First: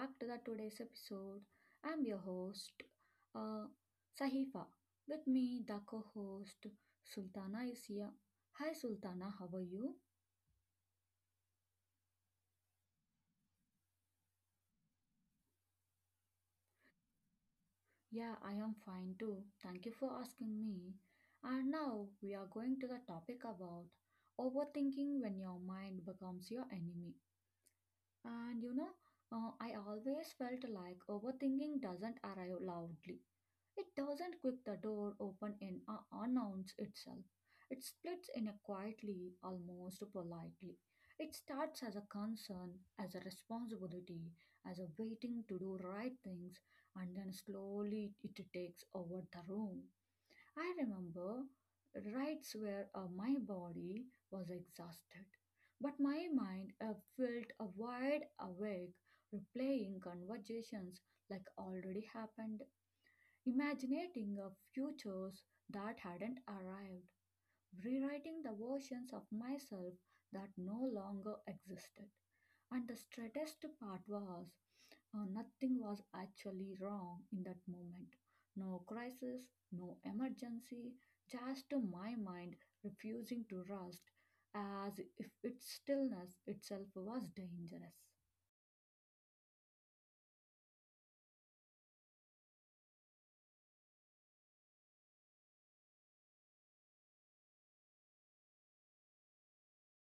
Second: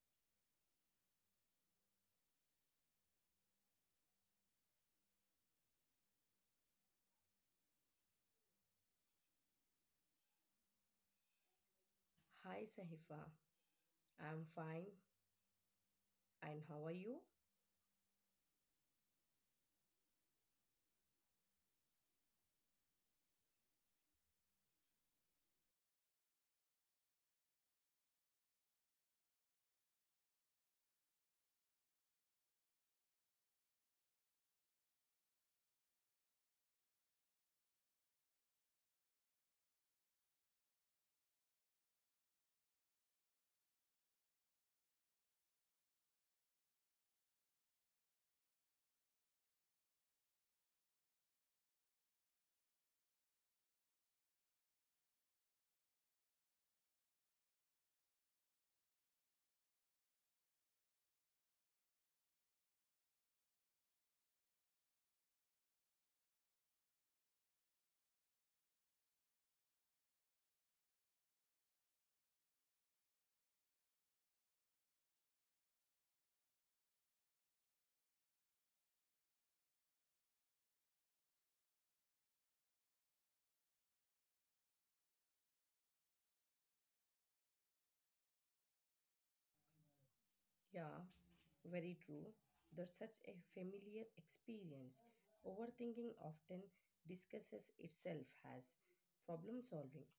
back to the today's episode. I'm your host, uh, Sahifa. With me, the co-host Sultana is here. Hi Sultana, how are you? Hi Sahifa, I'm fine. And how are you? Yeah, I am fine too. Thank you for asking me. And now we are going to the topic about overthinking when your mind becomes your enemy. And I always felt like overthinking doesn't arrive loudly. It doesn't kick the door open and announce itself. It splits in a quietly, almost politely. It starts as a concern, as a responsibility, as a waiting to do right things, and then slowly it takes over the room. I remember rights where my body was exhausted, but my mind felt wide awake, replaying conversations like already happened, imaginating of futures that hadn't arrived, rewriting the versions of myself that no longer existed. And the straightest part was nothing was actually wrong in that moment. No crisis, no emergency, just my mind refusing to rust as if its stillness itself was dangerous. Yeah, very true. That's such a familiar experience. Overthinking often discusses itself as problem solving.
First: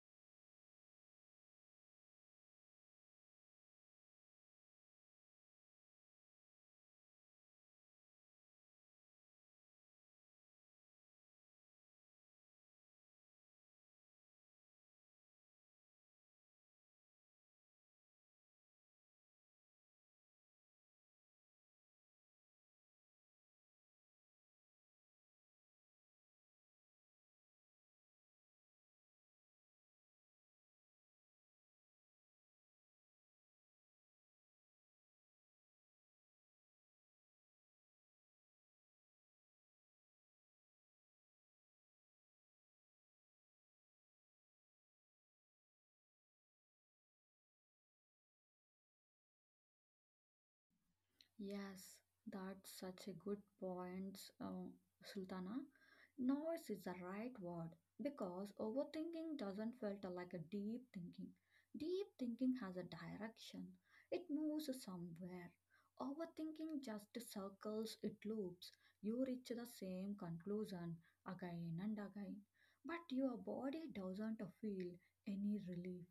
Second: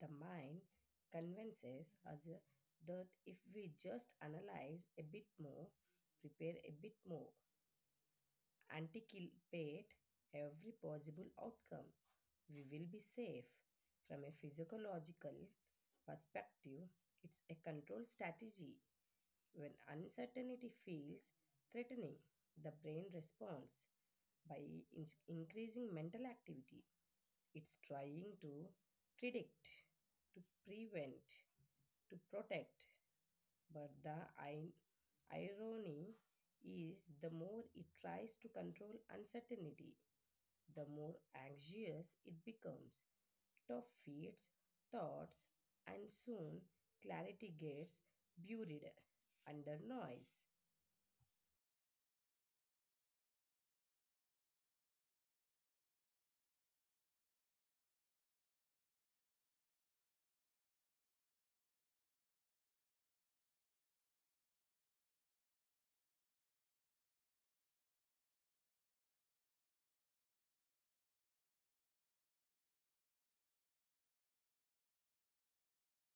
The mind convinces us that if we just analyze a bit more, prepare a bit more, anticipate every possible outcome. We will be safe. From a physiological perspective, it's a control strategy. When uncertainty feels threatening, the brain responds by increasing mental activity. It's trying to predict, to prevent, to protect. But the irony is the more it tries to control uncertainty, the more anxious it becomes. Tough feeds thoughts, and soon clarity gets buried under noise. Yes, that's such a good point, Sultana. Noise is the right word because overthinking doesn't filter like a deep thinking. Deep thinking has a direction, it moves somewhere. Overthinking just circles, it loops. You reach the same conclusion again and again, but your body doesn't feel any relief.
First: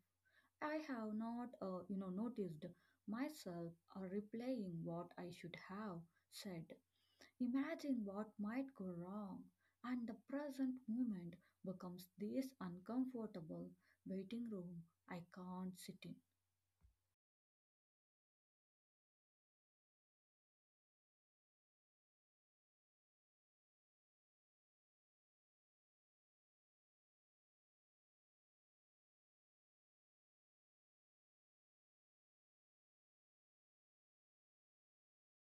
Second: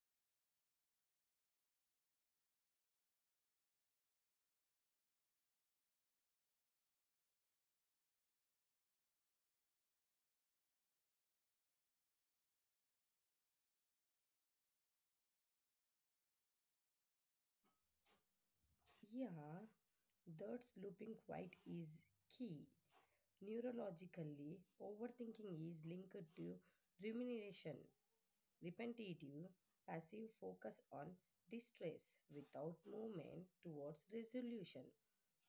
I have not, noticed myself replaying what I should have said, imagine what might go wrong, and the present moment becomes this uncomfortable waiting room I can't sit in. Yeah, that looping quite is key. Neurologically, overthinking is linked to rumination. Repetitive passive focus on distress without movement towards resolution.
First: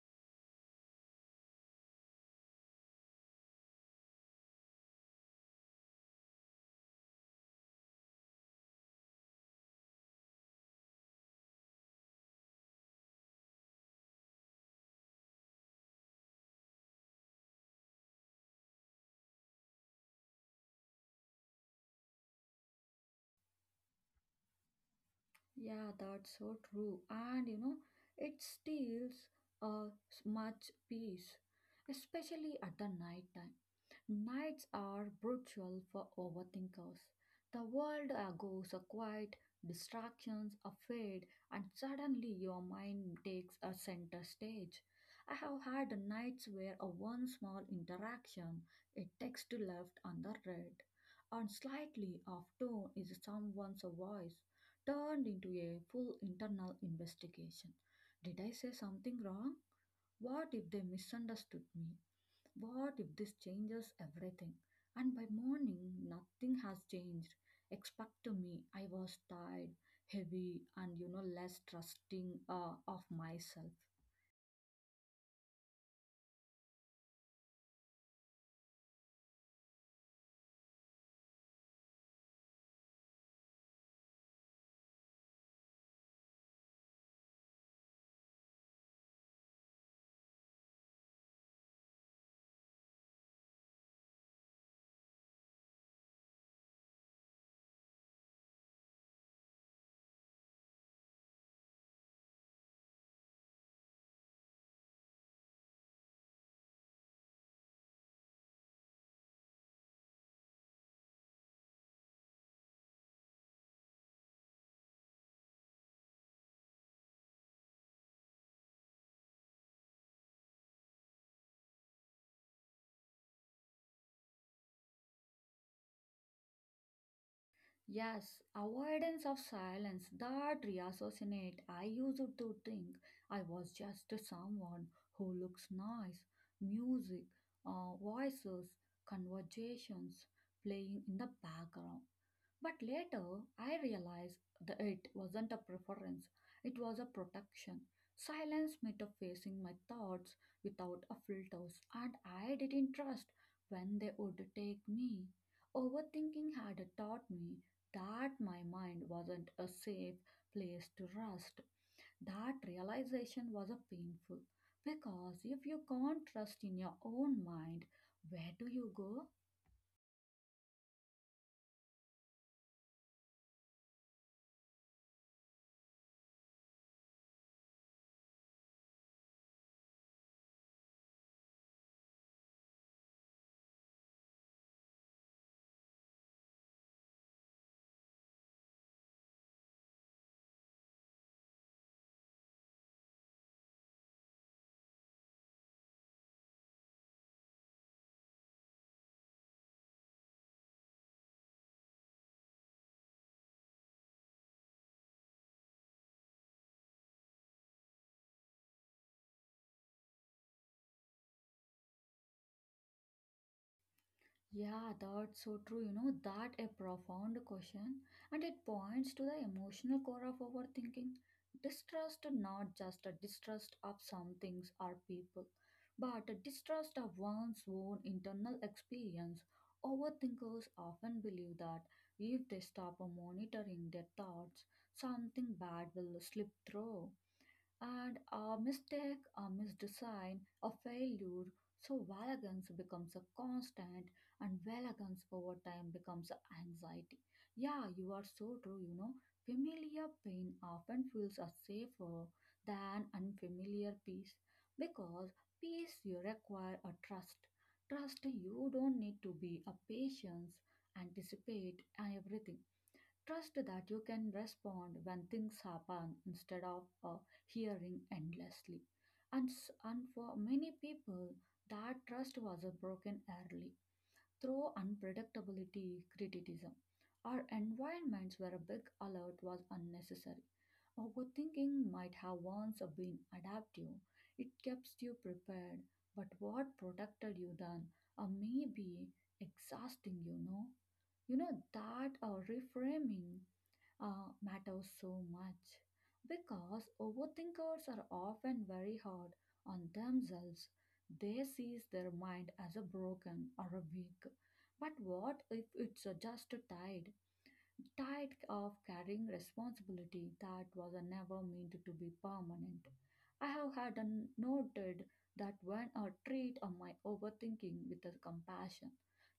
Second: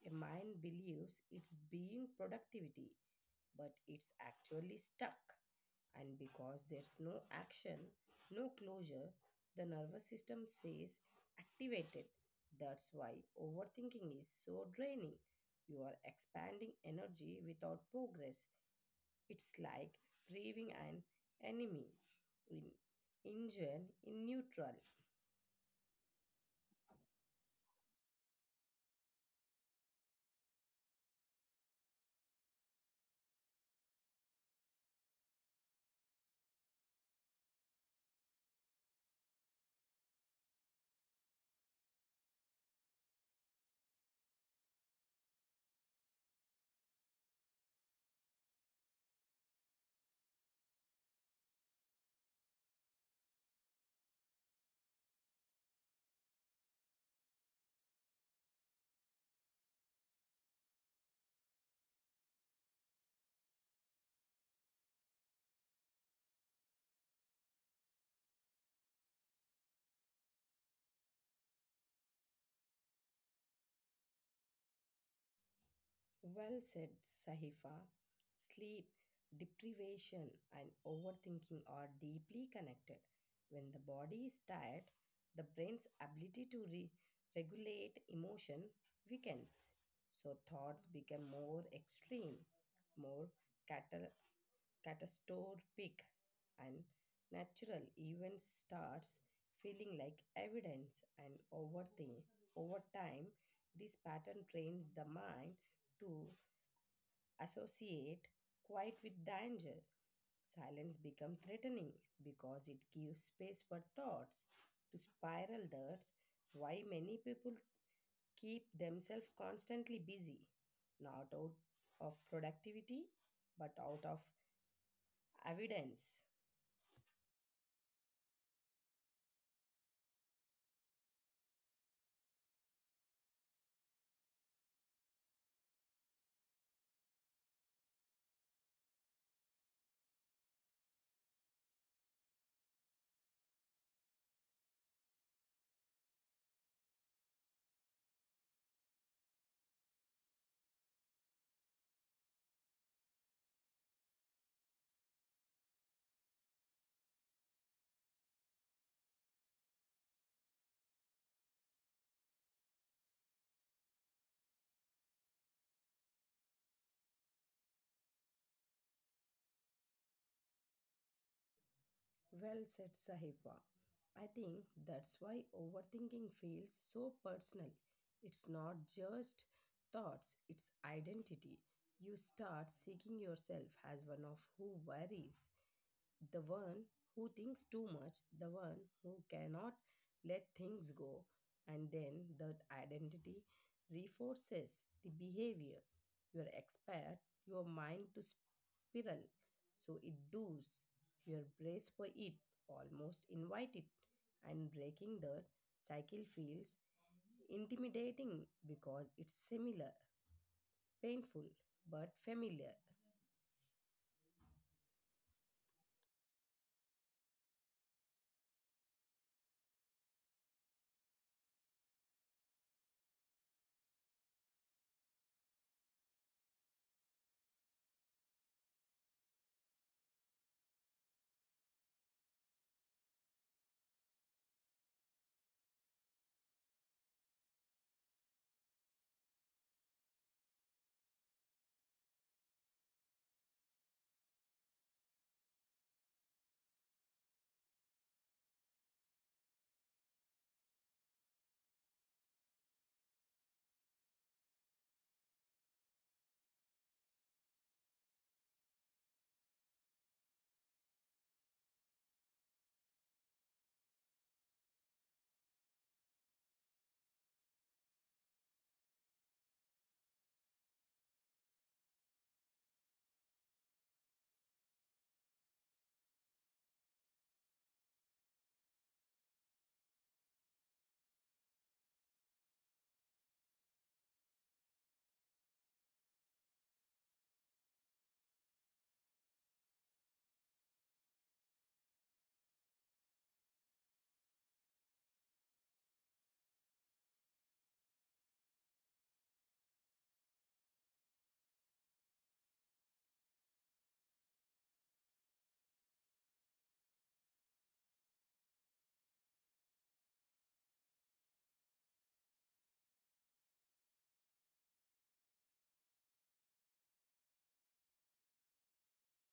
A mind believes it's being productivity, but it's actually stuck. And because there's no action, no closure, the nervous system says activated. That's why overthinking is so draining. You are expanding energy without progress. It's like braving an enemy in engine in neutral. Yeah, that's so true, and it steals much peace, especially at the night time. Nights are brutal for overthinkers. The world goes a quiet, distractions are fade, and suddenly your mind takes a center stage. I have had nights where a one small interaction, a text to left and the red, and slightly off tone is someone's voice, turned into a full internal investigation. Did I say something wrong? What if they misunderstood me? What if this changes everything? And by morning, nothing has changed. Expect to me, I was tired, heavy, and less trusting of myself. Well said, Sahifa. Sleep, deprivation, and overthinking are deeply connected. When the body is tired, the brain's ability to regulate emotion weakens. So thoughts become more extreme, more catal- catastrophic, and natural event starts feeling like evidence, and over the over time this pattern trains the mind to associate quiet with danger. Silence becomes threatening because it gives space for thoughts to spiral. That's why many people keep themselves constantly busy, not out of productivity but out of evidence. Yes, avoidance of silence, that reassociate. I used to think I was just someone who looks nice. Music, voices, conversations playing in the background. But later, I realized that it wasn't a preference, it was a protection. Silence meant of facing my thoughts without a filters, and I didn't trust when they would take me. Overthinking had taught me that my mind wasn't a safe place to rest. That realization was a painful because if you can't trust in your own mind, where do you go? Well said, Sahiba. I think that's why overthinking feels so personal. It's not just thoughts, it's identity. You start seeing yourself as one of who worries, the one who thinks too much, the one who cannot let things go, and then that identity reinforces the behavior. You expect your mind to spiral, so it does. Your brace for it, almost invite it, and breaking that cycle feels intimidating because it's similar, painful, but familiar. Yeah, that's so true. That a profound question, and it points to the emotional core of overthinking. Distrust, not just a distrust of some things or people, but a distrust of one's own internal experience. Overthinkers often believe that if they stop monitoring their thoughts, something bad will slip through. And a mistake, a misdesign, a failure, so valence becomes a constant and valence over time becomes a anxiety. Yeah, you are so true. Familiar pain often feels a safer than unfamiliar peace because peace you require a trust. Trust you don't need to be a patience, anticipate and everything. Trust that you can respond when things happen instead of hearing endlessly. And for many people, that trust was broken early through unpredictability, criticism, or environments where a big alert was unnecessary. Overthinking might have once been adaptive, it kept you prepared, but what protected you then may be exhausting. You know that reframing matters so much because overthinkers are often very hard on themselves. They see their mind as a broken or a weak. But what if it's just tired? Tired of carrying responsibility that was never meant to be permanent. I have had noted that when I treat of my overthinking with a compassion,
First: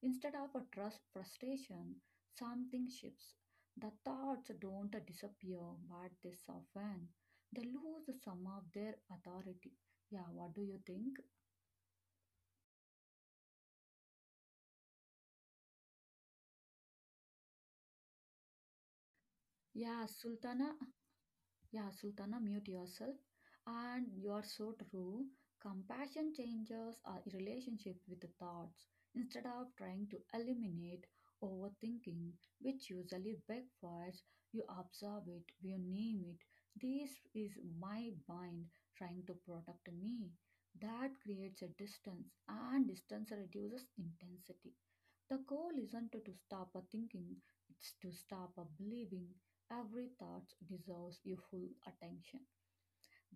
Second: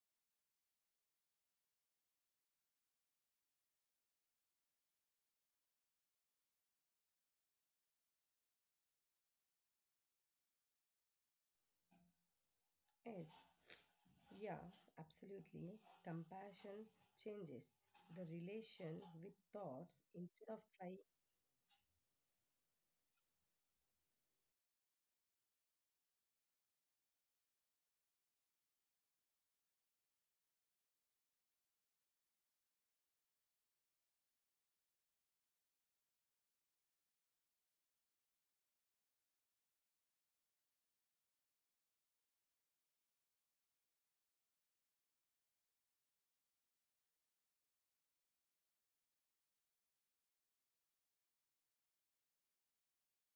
instead of a trust frustration, something shifts. The thoughts don't disappear, but they soften. They lose some of their authority. Yeah, what do you think? Yes, yeah, absolutely. Compassion changes the relation with thoughts Yeah, instead of Sultana, trying. Yeah, Sultana, mute yourself. And you are so true. Compassion changes our relationship with the thoughts instead of trying to eliminate overthinking, which usually backfires. You observe it, you name it. This is my mind trying to protect me. That creates a distance, and distance reduces intensity. The goal isn't to stop a thinking, it's to stop a believing every thought deserves your full attention.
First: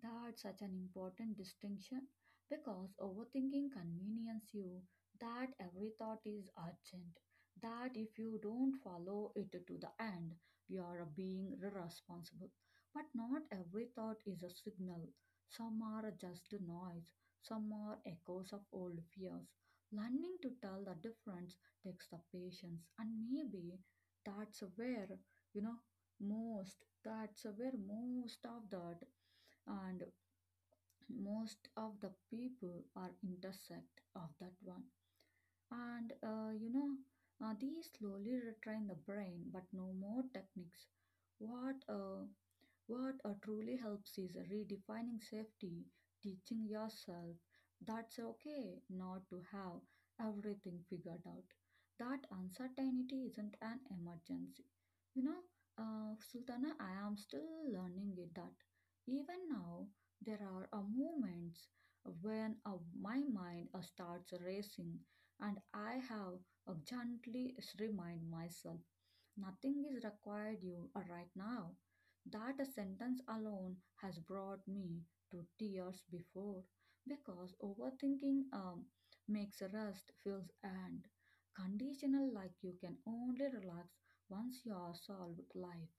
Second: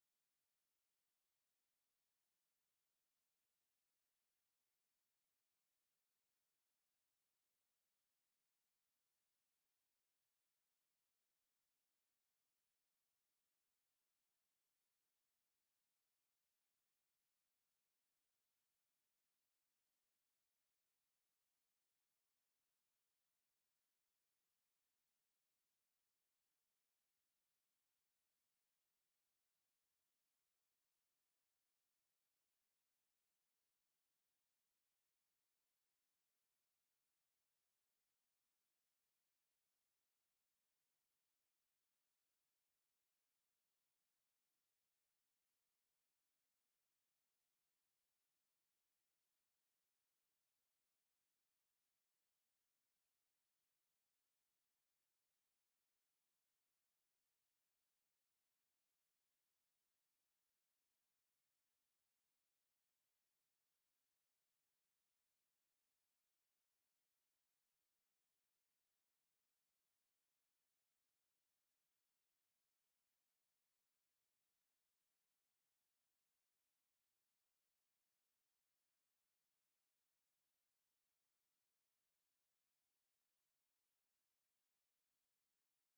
That's such an important distinction because overthinking convenience you that every thought is urgent, that if you don't follow it to the end, you are being irresponsible. But not every thought is a signal. Some are just noise, some are echoes of old fears. Learning to tell the difference takes the patience, and maybe that's where, you know, most that's where most of that and most of the people are intersect of that one and these slowly retrain the brain, but no more techniques. What uh, what uh, truly helps is redefining safety, teaching yourself that's okay not to have everything figured out. That uncertainty isn't an emergency. You know, Sultana, I am still learning it that even now there are moments when my mind starts racing and I have gently remind myself. Nothing is required you are right now. That a sentence alone has brought me to tears before because overthinking makes rest feels and conditional, like you can only relax once you are solved life,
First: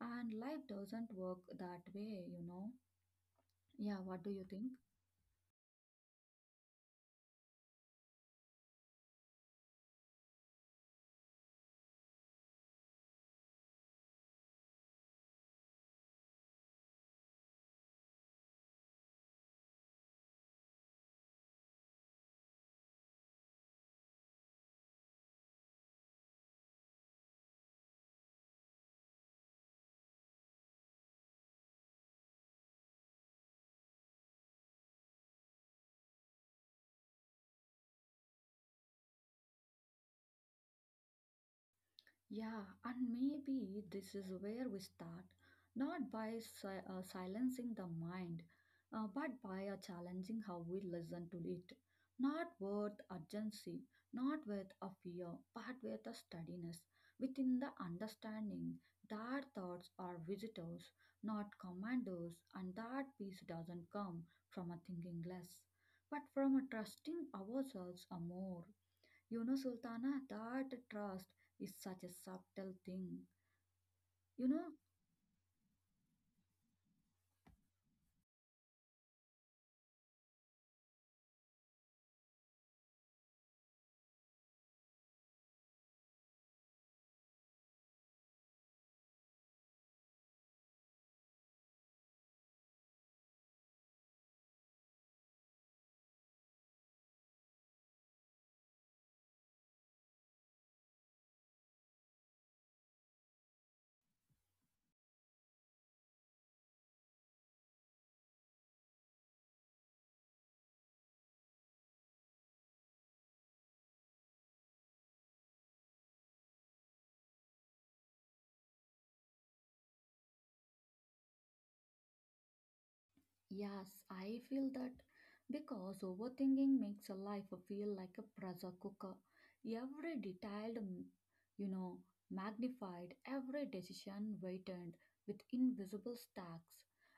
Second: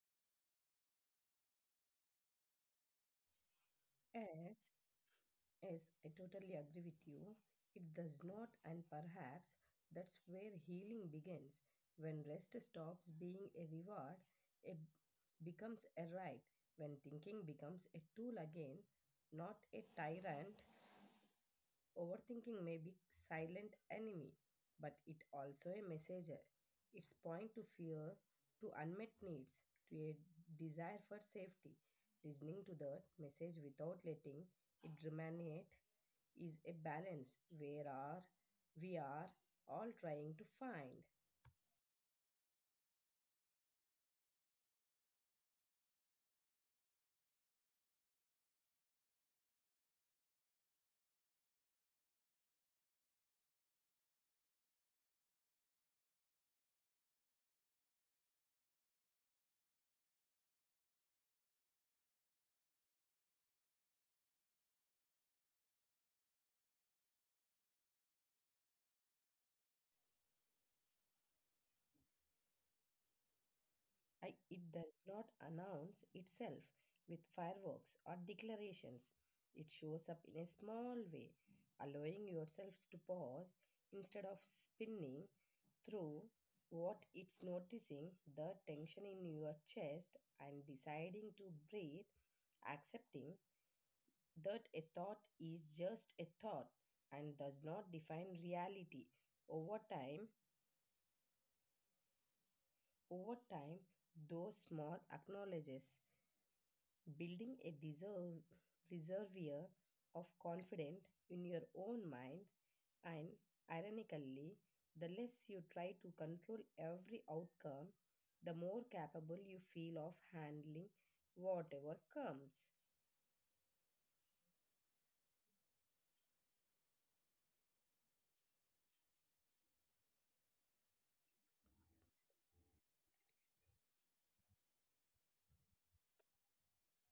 and life doesn't work that way. Yeah, what do you think? Yes, yes, I totally agree with you. It does not, and perhaps that's where healing begins. When rest stops being a reward, it becomes a right. When thinking becomes a tool again, not a tyrant. Overthinking may be silent enemy, but it also a messenger. It's point to fear, to unmet needs, to a desire for safety. Listening to that message without letting it ruminate is a balance where are we are all trying to find. Yeah, and maybe this is where we start, not by silencing the mind, but by challenging how we listen to it. Not with urgency, not with a fear, but with a steadiness, within the understanding that thoughts are visitors, not commanders, and that peace doesn't come from a thinking less, but from a trusting ourselves a more. You know, Sultana, that trust is such a subtle thing. I- You know, it does not announce itself with fireworks or declarations. It shows up in a small way, allowing yourselves to pause instead of spinning through what it's noticing the tension in your chest and deciding to breathe, accepting that a thought is just a thought and does not define reality. Over time, over time, those small acknowledges building a deserve, reservoir of confidence in your own mind, and ironically, the less you try to control every outcome, the more capable you feel of handling whatever comes. Yes, I feel that because overthinking makes a life feel like a pressure cooker. Every detailed, you know, magnified, every decision weighted with invisible stacks,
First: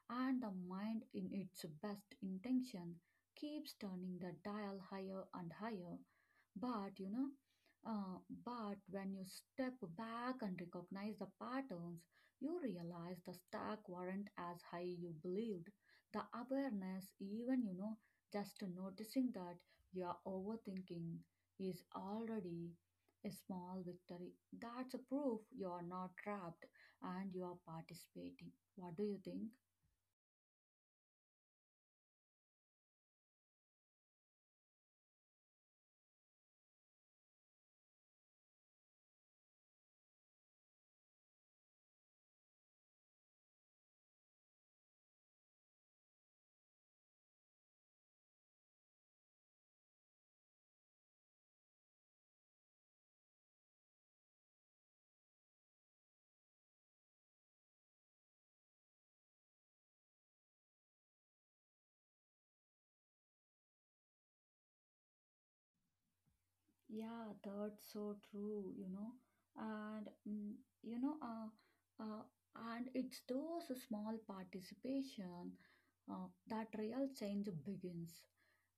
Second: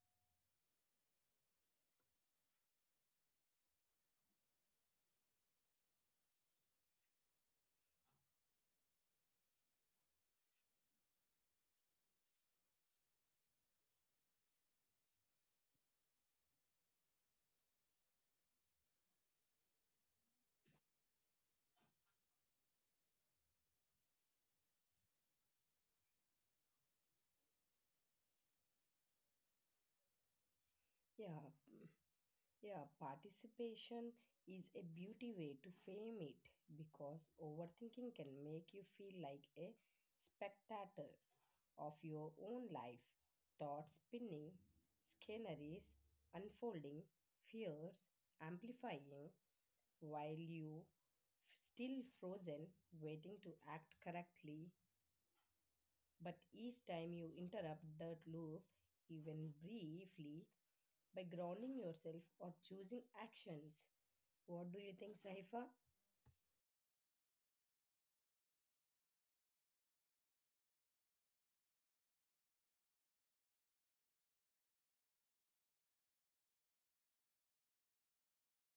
and the mind, in its best intention, keeps turning the dial higher and higher. But you know, uh, but when you step back and recognize the patterns, you realize the stack weren't as high you believed. The awareness, even just noticing that you are overthinking, is already a small victory. That's a proof you are not trapped and you are participating. What do you think? Yeah, yeah, participation is a beauty way to frame it because overthinking can make you feel like a spectator of your own life, thoughts spinning, sceneries unfolding, fears amplifying, while you still frozen, waiting to act correctly. But each time you interrupt that loop, even briefly, by grounding yourself or choosing actions. What do you think, Saifa? Yeah, that's so true. And mm, you know, uh, and it's those small participation that real change begins.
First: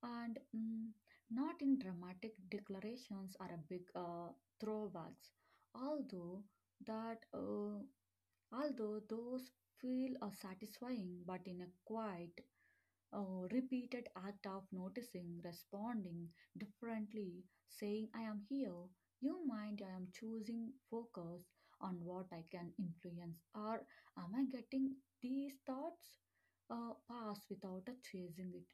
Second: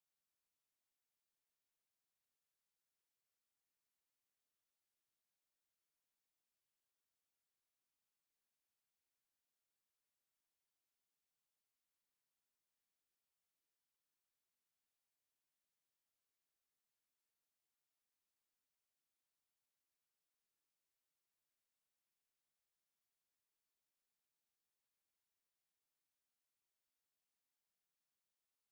And not in dramatic declarations or a big throwbacks, although that uh, although those feel satisfying, but in a quiet repeated act of noticing, responding differently, saying, I am here, you mind, I am choosing focus on what I can influence, or am I getting these thoughts pass without a chasing it?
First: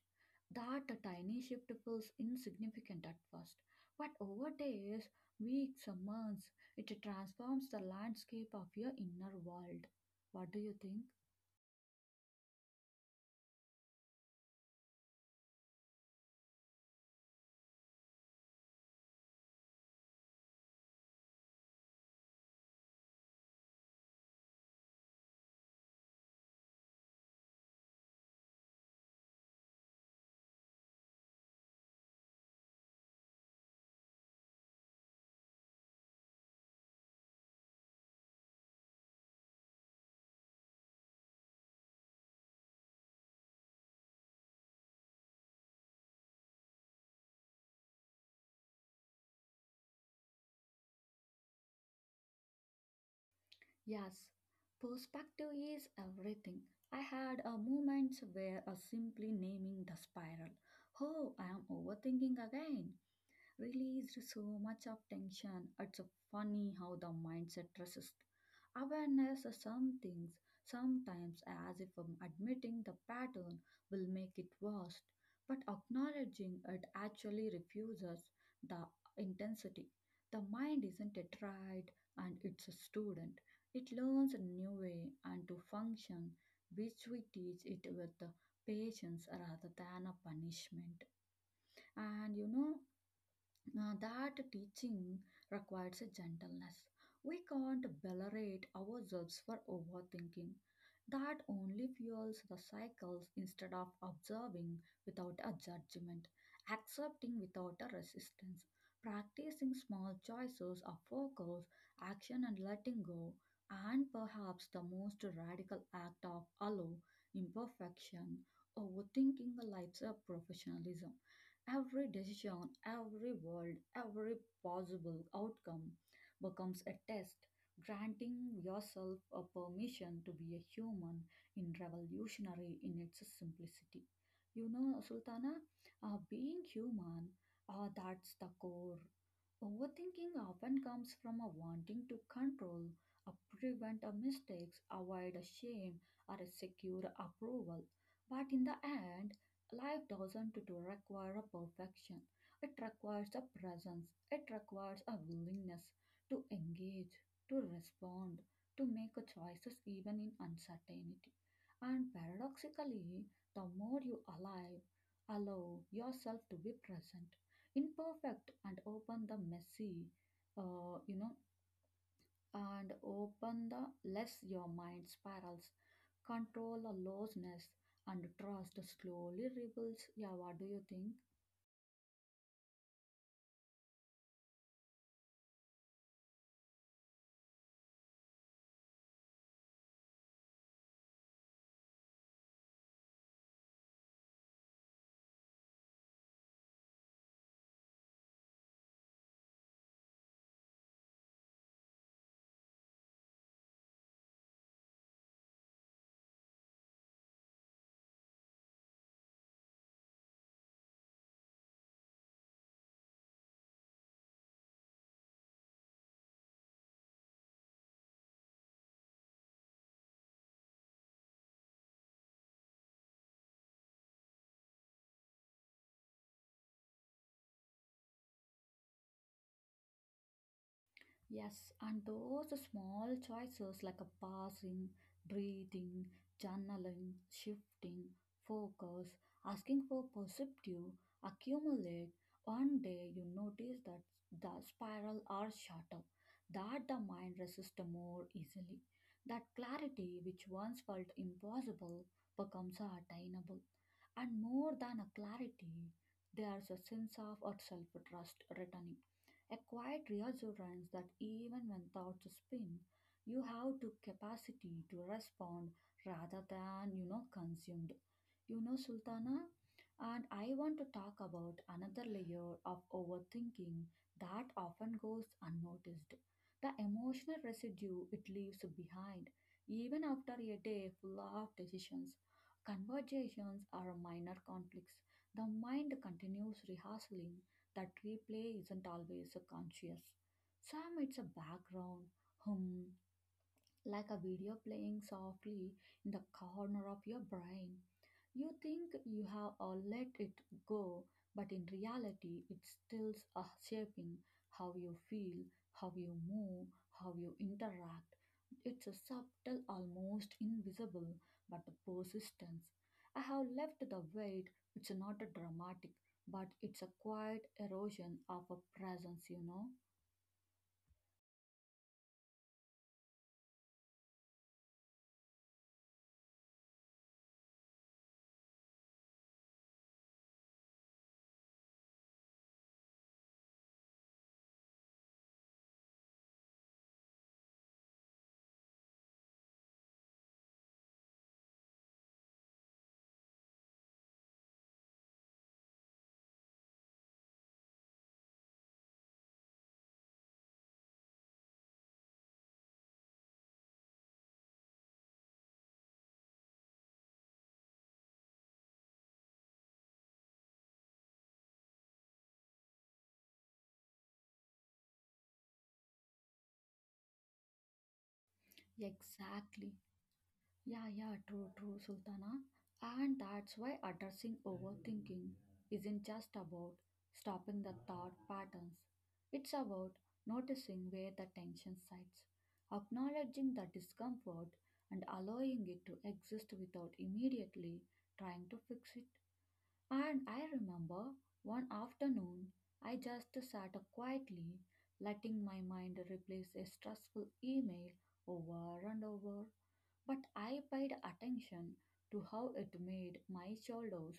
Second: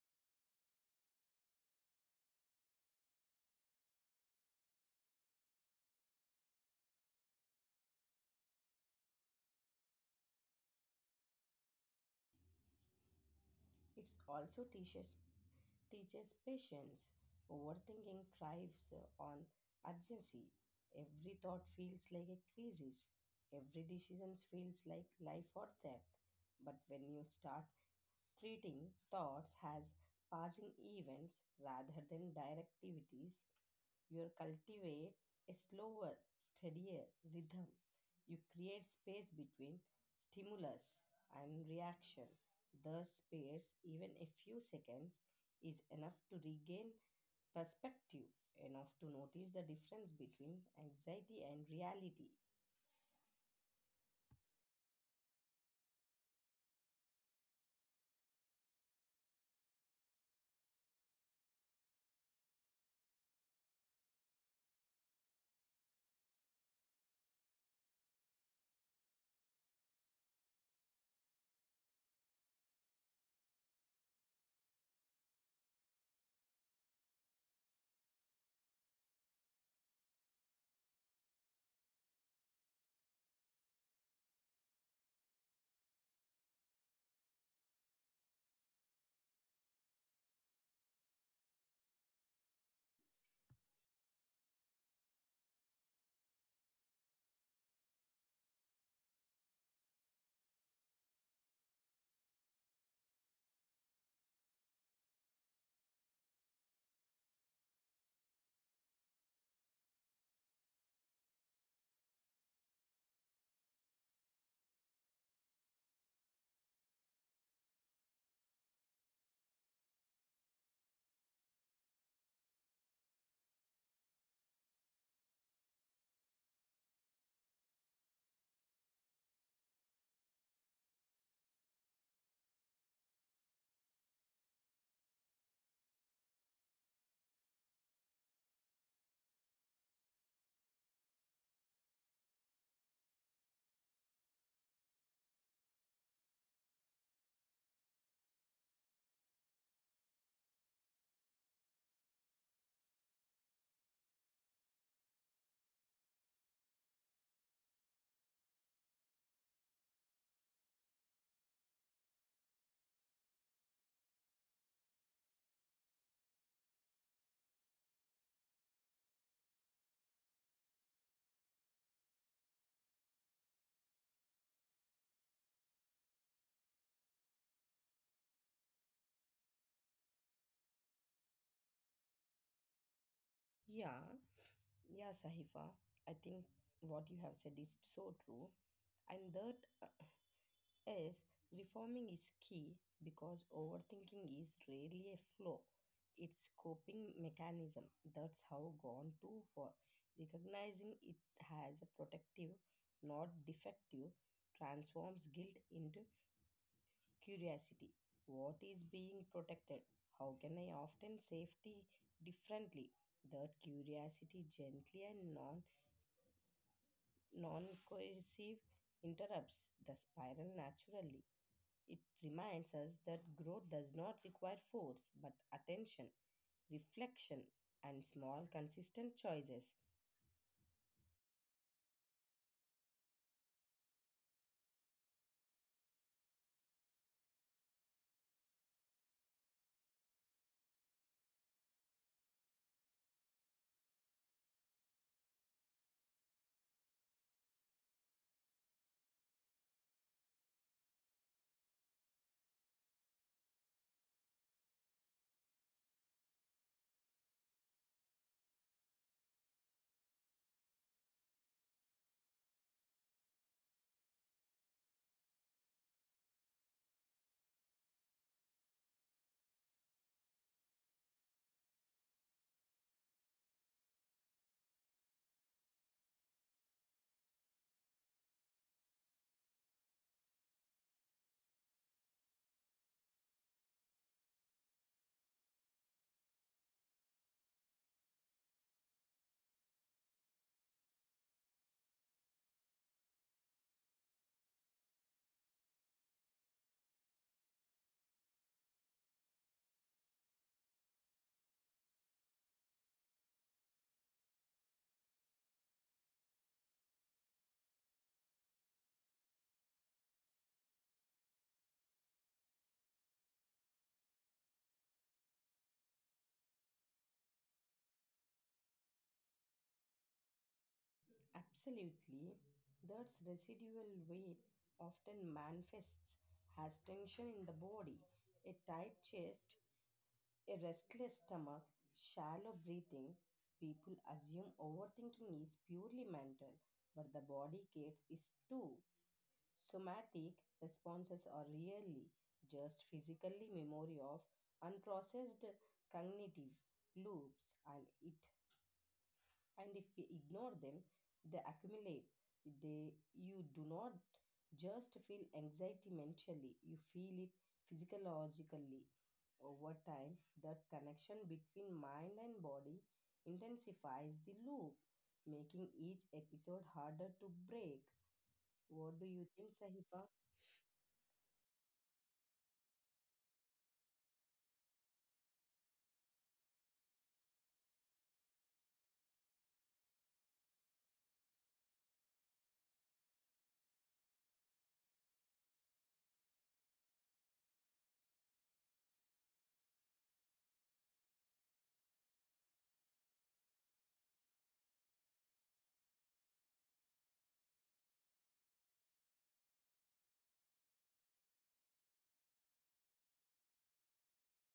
That a tiny shift feels insignificant at first, but over days, weeks, or months, it transforms the landscape of your inner world. What do you think? It's also teaches teaches patience. Overthinking thrives on urgency. Every thought feels like a crisis. Every decision feels like life or death. But when you start treating thoughts as passing events rather than directivities, you cultivate a slower, steadier rhythm. You create space between stimulus and reaction. Thus, space, even a few seconds, is enough to regain perspective, enough to notice the difference between anxiety and reality. Yes, perspective is everything. I had a moment where a simply naming the spiral. Oh, I am overthinking again released so much of tension. It's funny how the mindset resists. Awareness of some things sometimes as if admitting the pattern will make it worse, but acknowledging it actually refuses the intensity. The mind isn't a tried and it's a student. It learns a new way and to function, which we teach it with the patience rather than a punishment. And that teaching requires a gentleness. We can't beliterate ourselves for overthinking. That only fuels the cycles instead of observing without a judgment, accepting without a resistance, practicing small choices of focus, action, and letting go. And perhaps the most radical act of allow imperfection, overthinking life's professionalism. Every decision, every word, every possible outcome becomes a test, granting yourself a permission to be a human in revolutionary in its simplicity. You know, Sultana, being human, that's the core. Overthinking often comes from a wanting to control, a prevent a mistakes, avoid a shame, or a secure approval. But in the end, life doesn't to require a perfection. It requires a presence. It requires a willingness to engage, to respond, to make a choices even in uncertainty. And paradoxically, the more you allow yourself to be present, imperfect, uh, you know, and open the less your mind spirals control or looseness and trust slowly rebuilds. Yeah, what do you think? Yeah, yeah, Sahifa. I think what you have said is so true. And that uh, yes, reforming is key because overthinking is rarely a flaw. It's coping mechanism. That's how gone too far. Recognizing it as a protective, not defective, transforms guilt into curiosity. What is being protected? How can I often safety differently? That curiosity gently and non coercive interrupts the spiral naturally. It reminds us that growth does not require force, but attention, reflection, and small, consistent choices. Yes, and those small choices like a passing, breathing, journaling, shifting, focus, asking for perspective, accumulate. One day you notice that the spiral are shorter, that the mind resists more easily. That clarity which once felt impossible becomes attainable. And more than a clarity, there's a sense of self trust returning a quiet reassurance that even when thoughts spin, you have the capacity to respond rather than consumed. You know, Sultana, and I want to talk about another layer of overthinking that often goes unnoticed the emotional residue it leaves behind, even after a day full of decisions. Conversations or minor conflicts, the mind continues rehearsing that replay isn't always conscious. Some it's a background hum, like a video playing softly in the corner of your brain. You think you have all let it go, but in reality, it's still shaping how you feel, how you move, how you interact. It's a subtle, almost invisible, but the persistence. I have left the weight, it's not a dramatic, but it's a quiet erosion of a presence. Absolutely. That's residual weight often manifests as tension in the body, a tight chest, a restless stomach, shallow breathing. People assume overthinking is purely mental, but the body gets is too. Somatic responses are really just physically memory of unprocessed cognitive loops, and it and if we ignore them they accumulate. They, you do not just feel anxiety mentally, you feel it physiologically. Over time that connection between mind and body intensifies the loop, making each episode harder to break. What do you think, Exactly. Sahifa? Yeah, yeah, true, true, Sultana. And that's why addressing overthinking isn't just about stopping the thought patterns, it's about noticing where the tension sides, acknowledging the discomfort, and allowing it to exist without immediately trying to fix it. And I remember one afternoon, I just sat quietly, letting my mind replace a stressful email over and over but I paid attention to how it made my shoulders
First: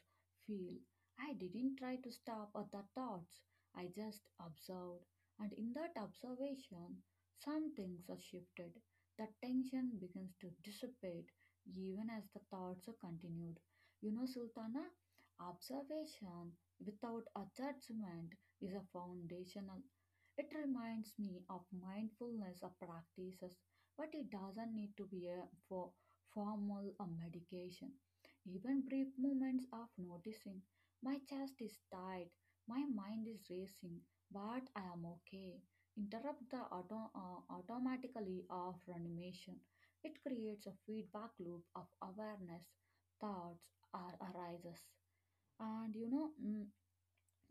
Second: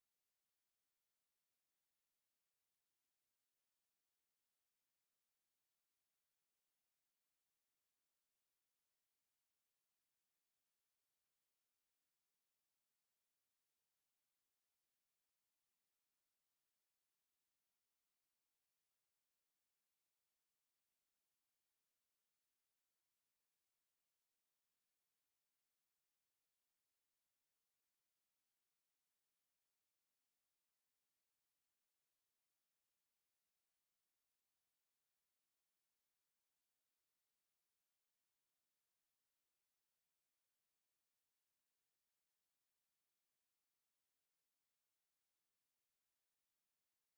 feel. I didn't try to stop at the thoughts, I just observed. And in that observation, some things are shifted. The tension begins to dissipate even as the thoughts are continued. You know, Sultana, observation without a judgment is a foundational. It reminds me of mindfulness of practices but it doesn't need to be a for formal medication. Even brief moments of noticing my chest is tight, my mind is racing, but I am okay. Interrupt the automatically of animation. It creates a feedback loop of awareness, thoughts are arises. And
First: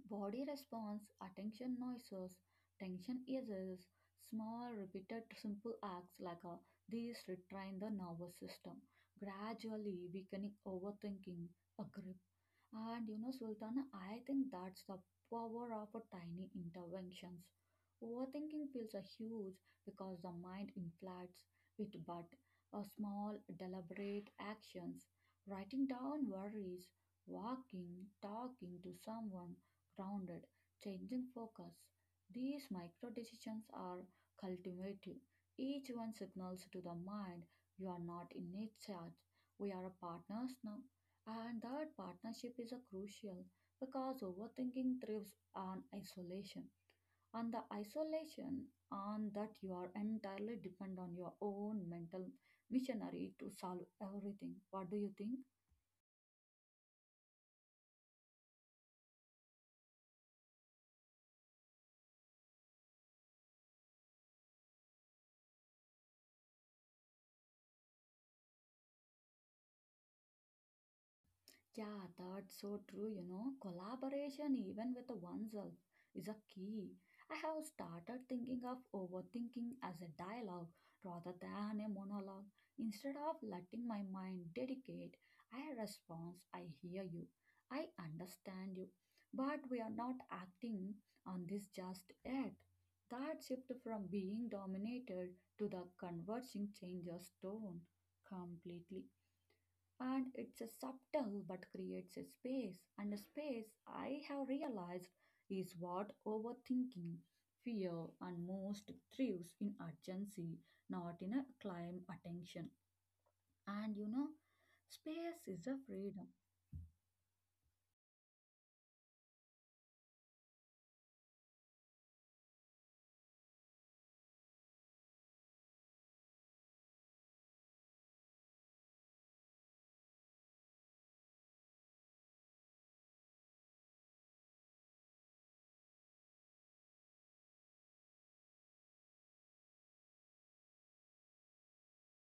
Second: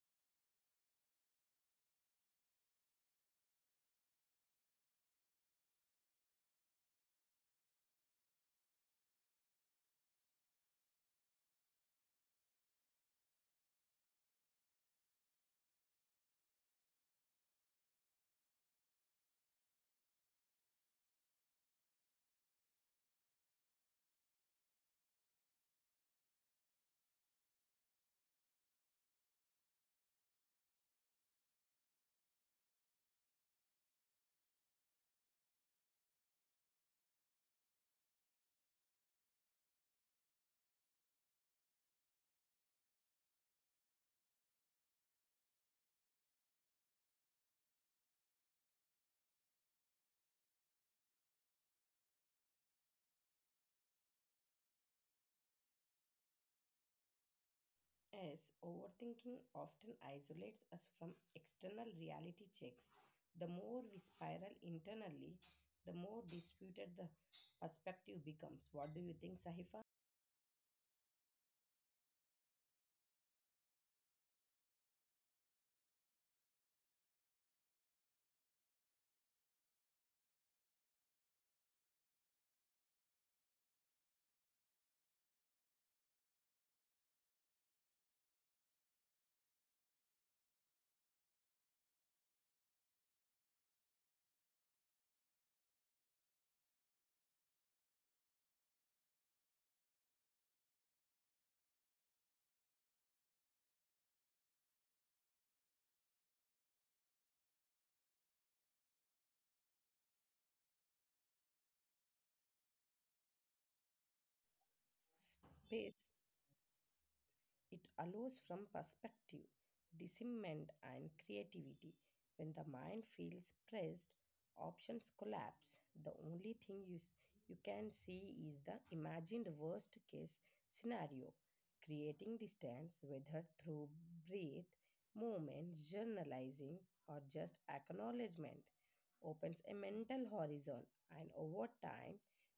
Body response, attention noises, tension eases, small repeated simple acts like these retrain the nervous system, gradually weakening overthinking, aggressive and you know, Sultana, I think that's the power of a tiny interventions. Overthinking feels a huge because the mind inflates it, but a small, deliberate actions, writing down worries, walking, talking to someone grounded, changing focus. These micro decisions are cultivative. Each one signals to the mind you are not in its charge. We are partners now. And that partnership is a crucial because overthinking thrives on isolation. And the isolation on that you are entirely depend on your own mental missionary to solve everything. What do you think? As overthinking often isolates us from external reality checks, the more we spiral internally, the more disputed the perspective becomes. What do you think, Sahifa? Yeah, that's so true. You know, collaboration, even with oneself, is a key. I have started thinking of overthinking as a dialogue rather than a monologue. Instead of letting my mind dedicate, I respond, I hear you, I understand you, but we are not acting on this just yet. That shift from being dominated to the converging changes tone completely and it's a subtle but creates a space and a space I have realized is what overthinking fear and most thrives in urgency not in a climb attention and you know space is a Space. freedom. It allows from perspective, discernment, and creativity. When the mind feels pressed, options collapse. The only thing you can see is the imagined worst case scenario. Creating distance, whether through breath, movements, journalizing, or just acknowledgement, opens a mental horizon, and over time,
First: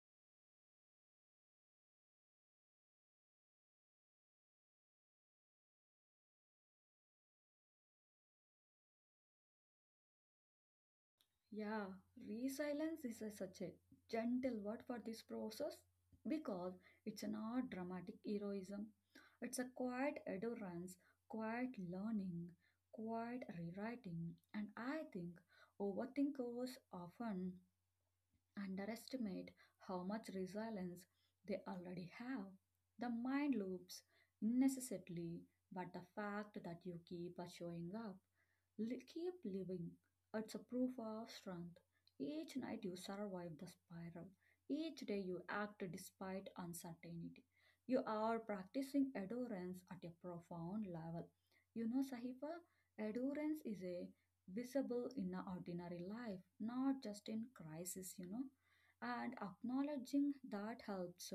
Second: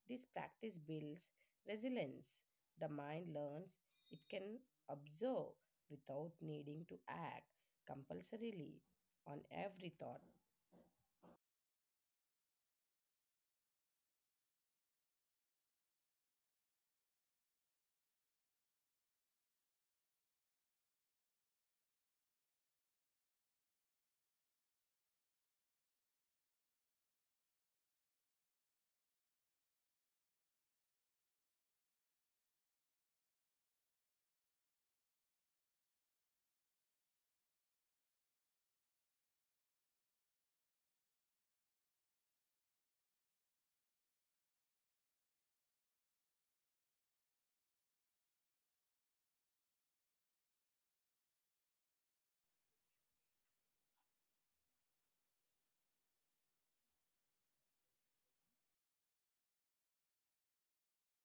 this practice builds resilience. The mind learns it can observe without needing to act compulsorily on every thought. Yeah, resilience is a, such a gentle word for this process because it's not dramatic heroism. It's a quiet endurance, quiet learning, quiet rewriting, and I think overthinkers often underestimate how much resilience they already have. The mind loops unnecessarily, but the fact that you keep showing up keep living. It's a proof of strength. Each night you survive the spiral. Each day you act despite uncertainty. You are practicing endurance at a profound level. You know, Sahiba, endurance is a visible in our ordinary life, not just in crisis, you know. And acknowledging that helps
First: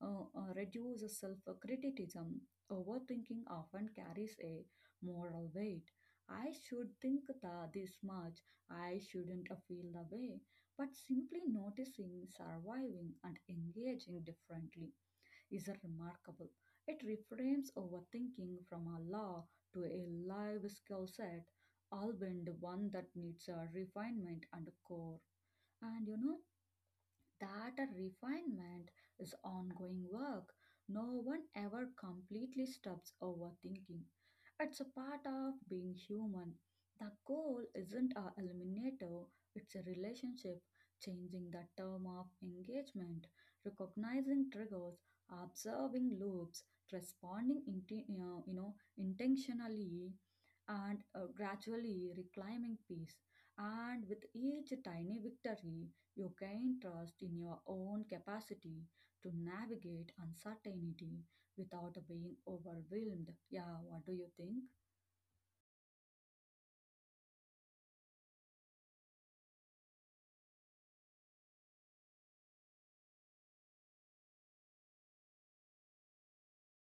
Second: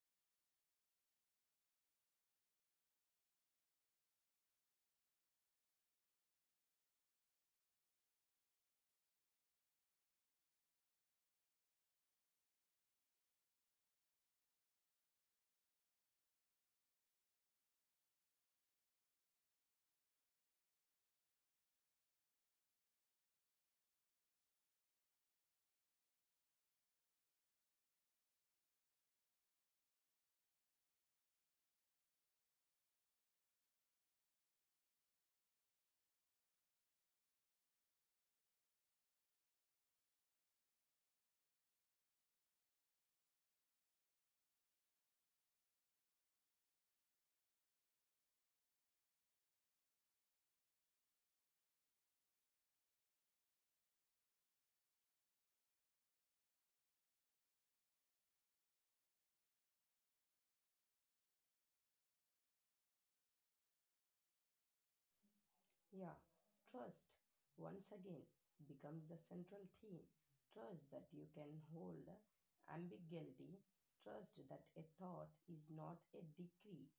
reduce self criticism. Overthinking often carries a moral weight. I should think this much, I shouldn't feel the way. But simply noticing, surviving, and engaging differently is a remarkable. It reframes overthinking from a law to a live skill set, albeit one that needs a refinement and core. And you know, that a refinement is ongoing work. No one ever completely stops overthinking. It's a part of being human. The goal isn't a eliminator, it's a relationship, changing the term of engagement, recognizing triggers, observing loops, responding intentionally and gradually reclaiming peace. And with each tiny victory, you gain trust in your own capacity to navigate uncertainty without being overwhelmed. Yeah, what do you think? Yeah, trust once again becomes the central theme. Trust that you can hold ambiguity, trust that a thought is not a decree,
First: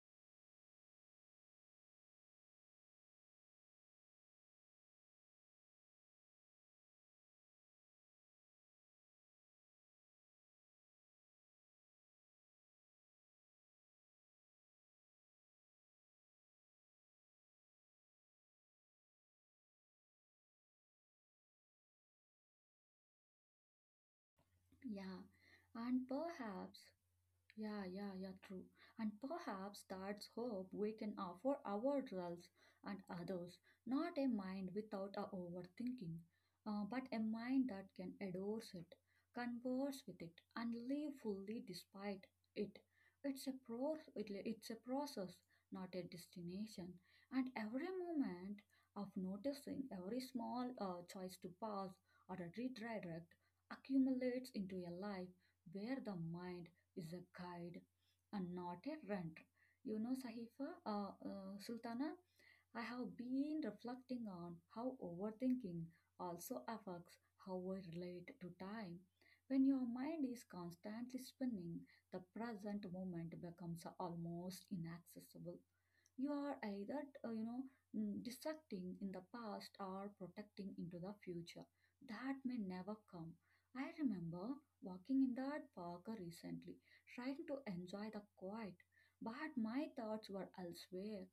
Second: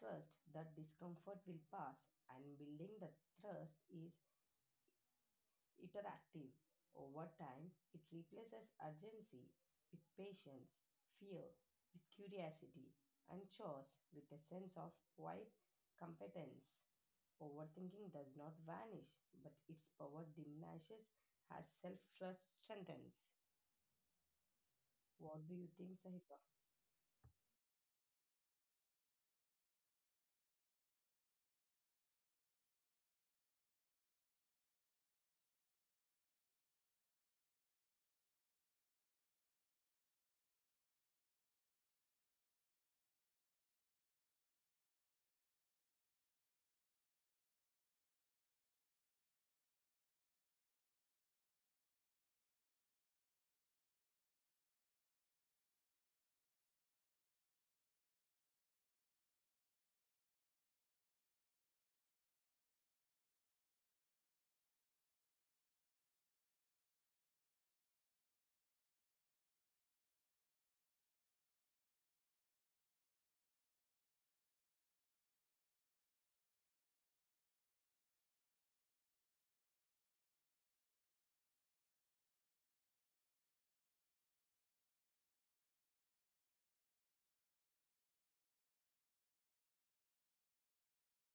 trust that discomfort will pass, and building the trust is interactive. Over time, it replaces urgency with patience, fear with curiosity, and chores with a sense of quiet competence. Overthinking does not vanish, but its power diminishes as self trust strengthens. Yeah, What do you think, and Sahifa? perhaps Yeah, yeah, yeah, true. And perhaps that's hope we can offer ourselves and others, not a mind without a overthinking, but a mind that can endorse it, converse with it, and live fully despite it. It's a process, not a destination. And every moment of noticing every small choice to pause or a redirect accumulates into a life where the mind is a guide and not a renter. You know, Sultana, I have been reflecting on how overthinking also affects how I relate to time. When your mind is constantly spinning, the present moment becomes almost inaccessible. You are either, uh, you know, dissecting in the past or protecting into the future that may never come. I remember walking in that park recently, trying to enjoy the quiet, but my thoughts were elsewhere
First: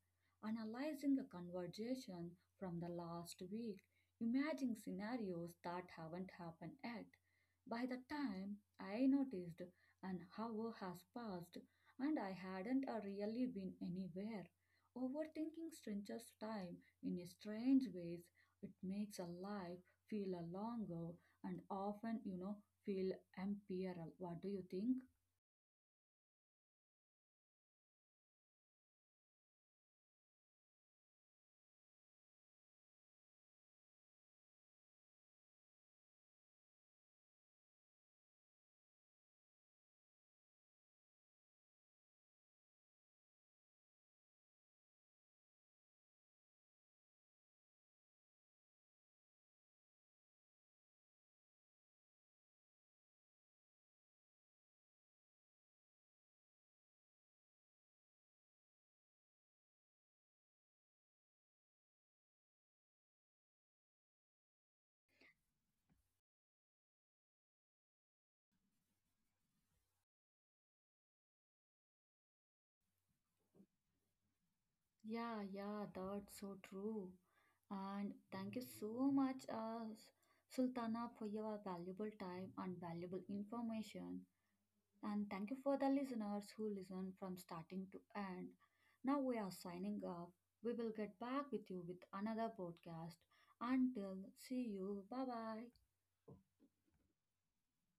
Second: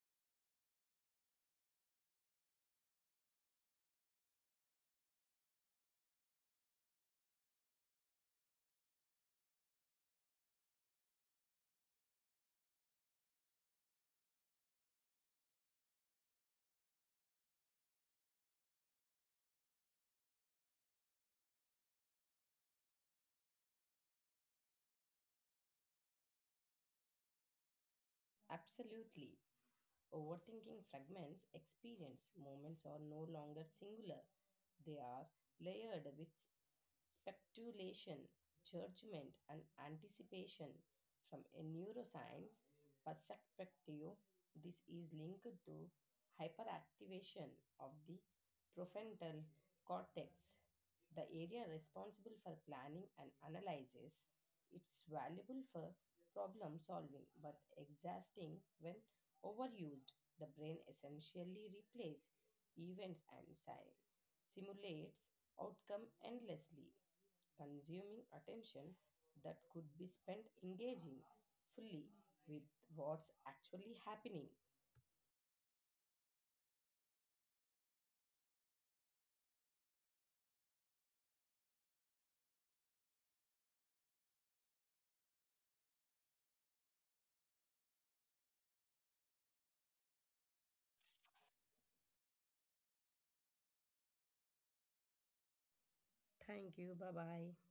analyzing a conversation from the last week, imagining scenarios that haven't happened yet. By the time I noticed an hour has passed and I hadn't really been anywhere, overthinking stretches time in a strange ways, it makes a life feel a longer and often feel empirical. What do you think? Absolutely. Overthinking fragments experience. Moments are no longer singular, they are layered with speculation, judgment, and anticipation. From a neuroscience perspective, this is linked to hyperactivation of the prefrontal cortex, the area responsible for planning and analysis. It's valuable for problem solving but exhausting when overused. The brain essentially replays events and simulates outcome endlessly, consuming attention that could be spent engaging fully with what's actually happening. Yeah, yeah, that's so true. And thank you so much, Sultana, for your valuable time and valuable information. And thank you for the listeners who listen from starting to end. Now we are signing off. We will get back with you with another podcast. Until see you. Bye bye. Thank you. Bye bye.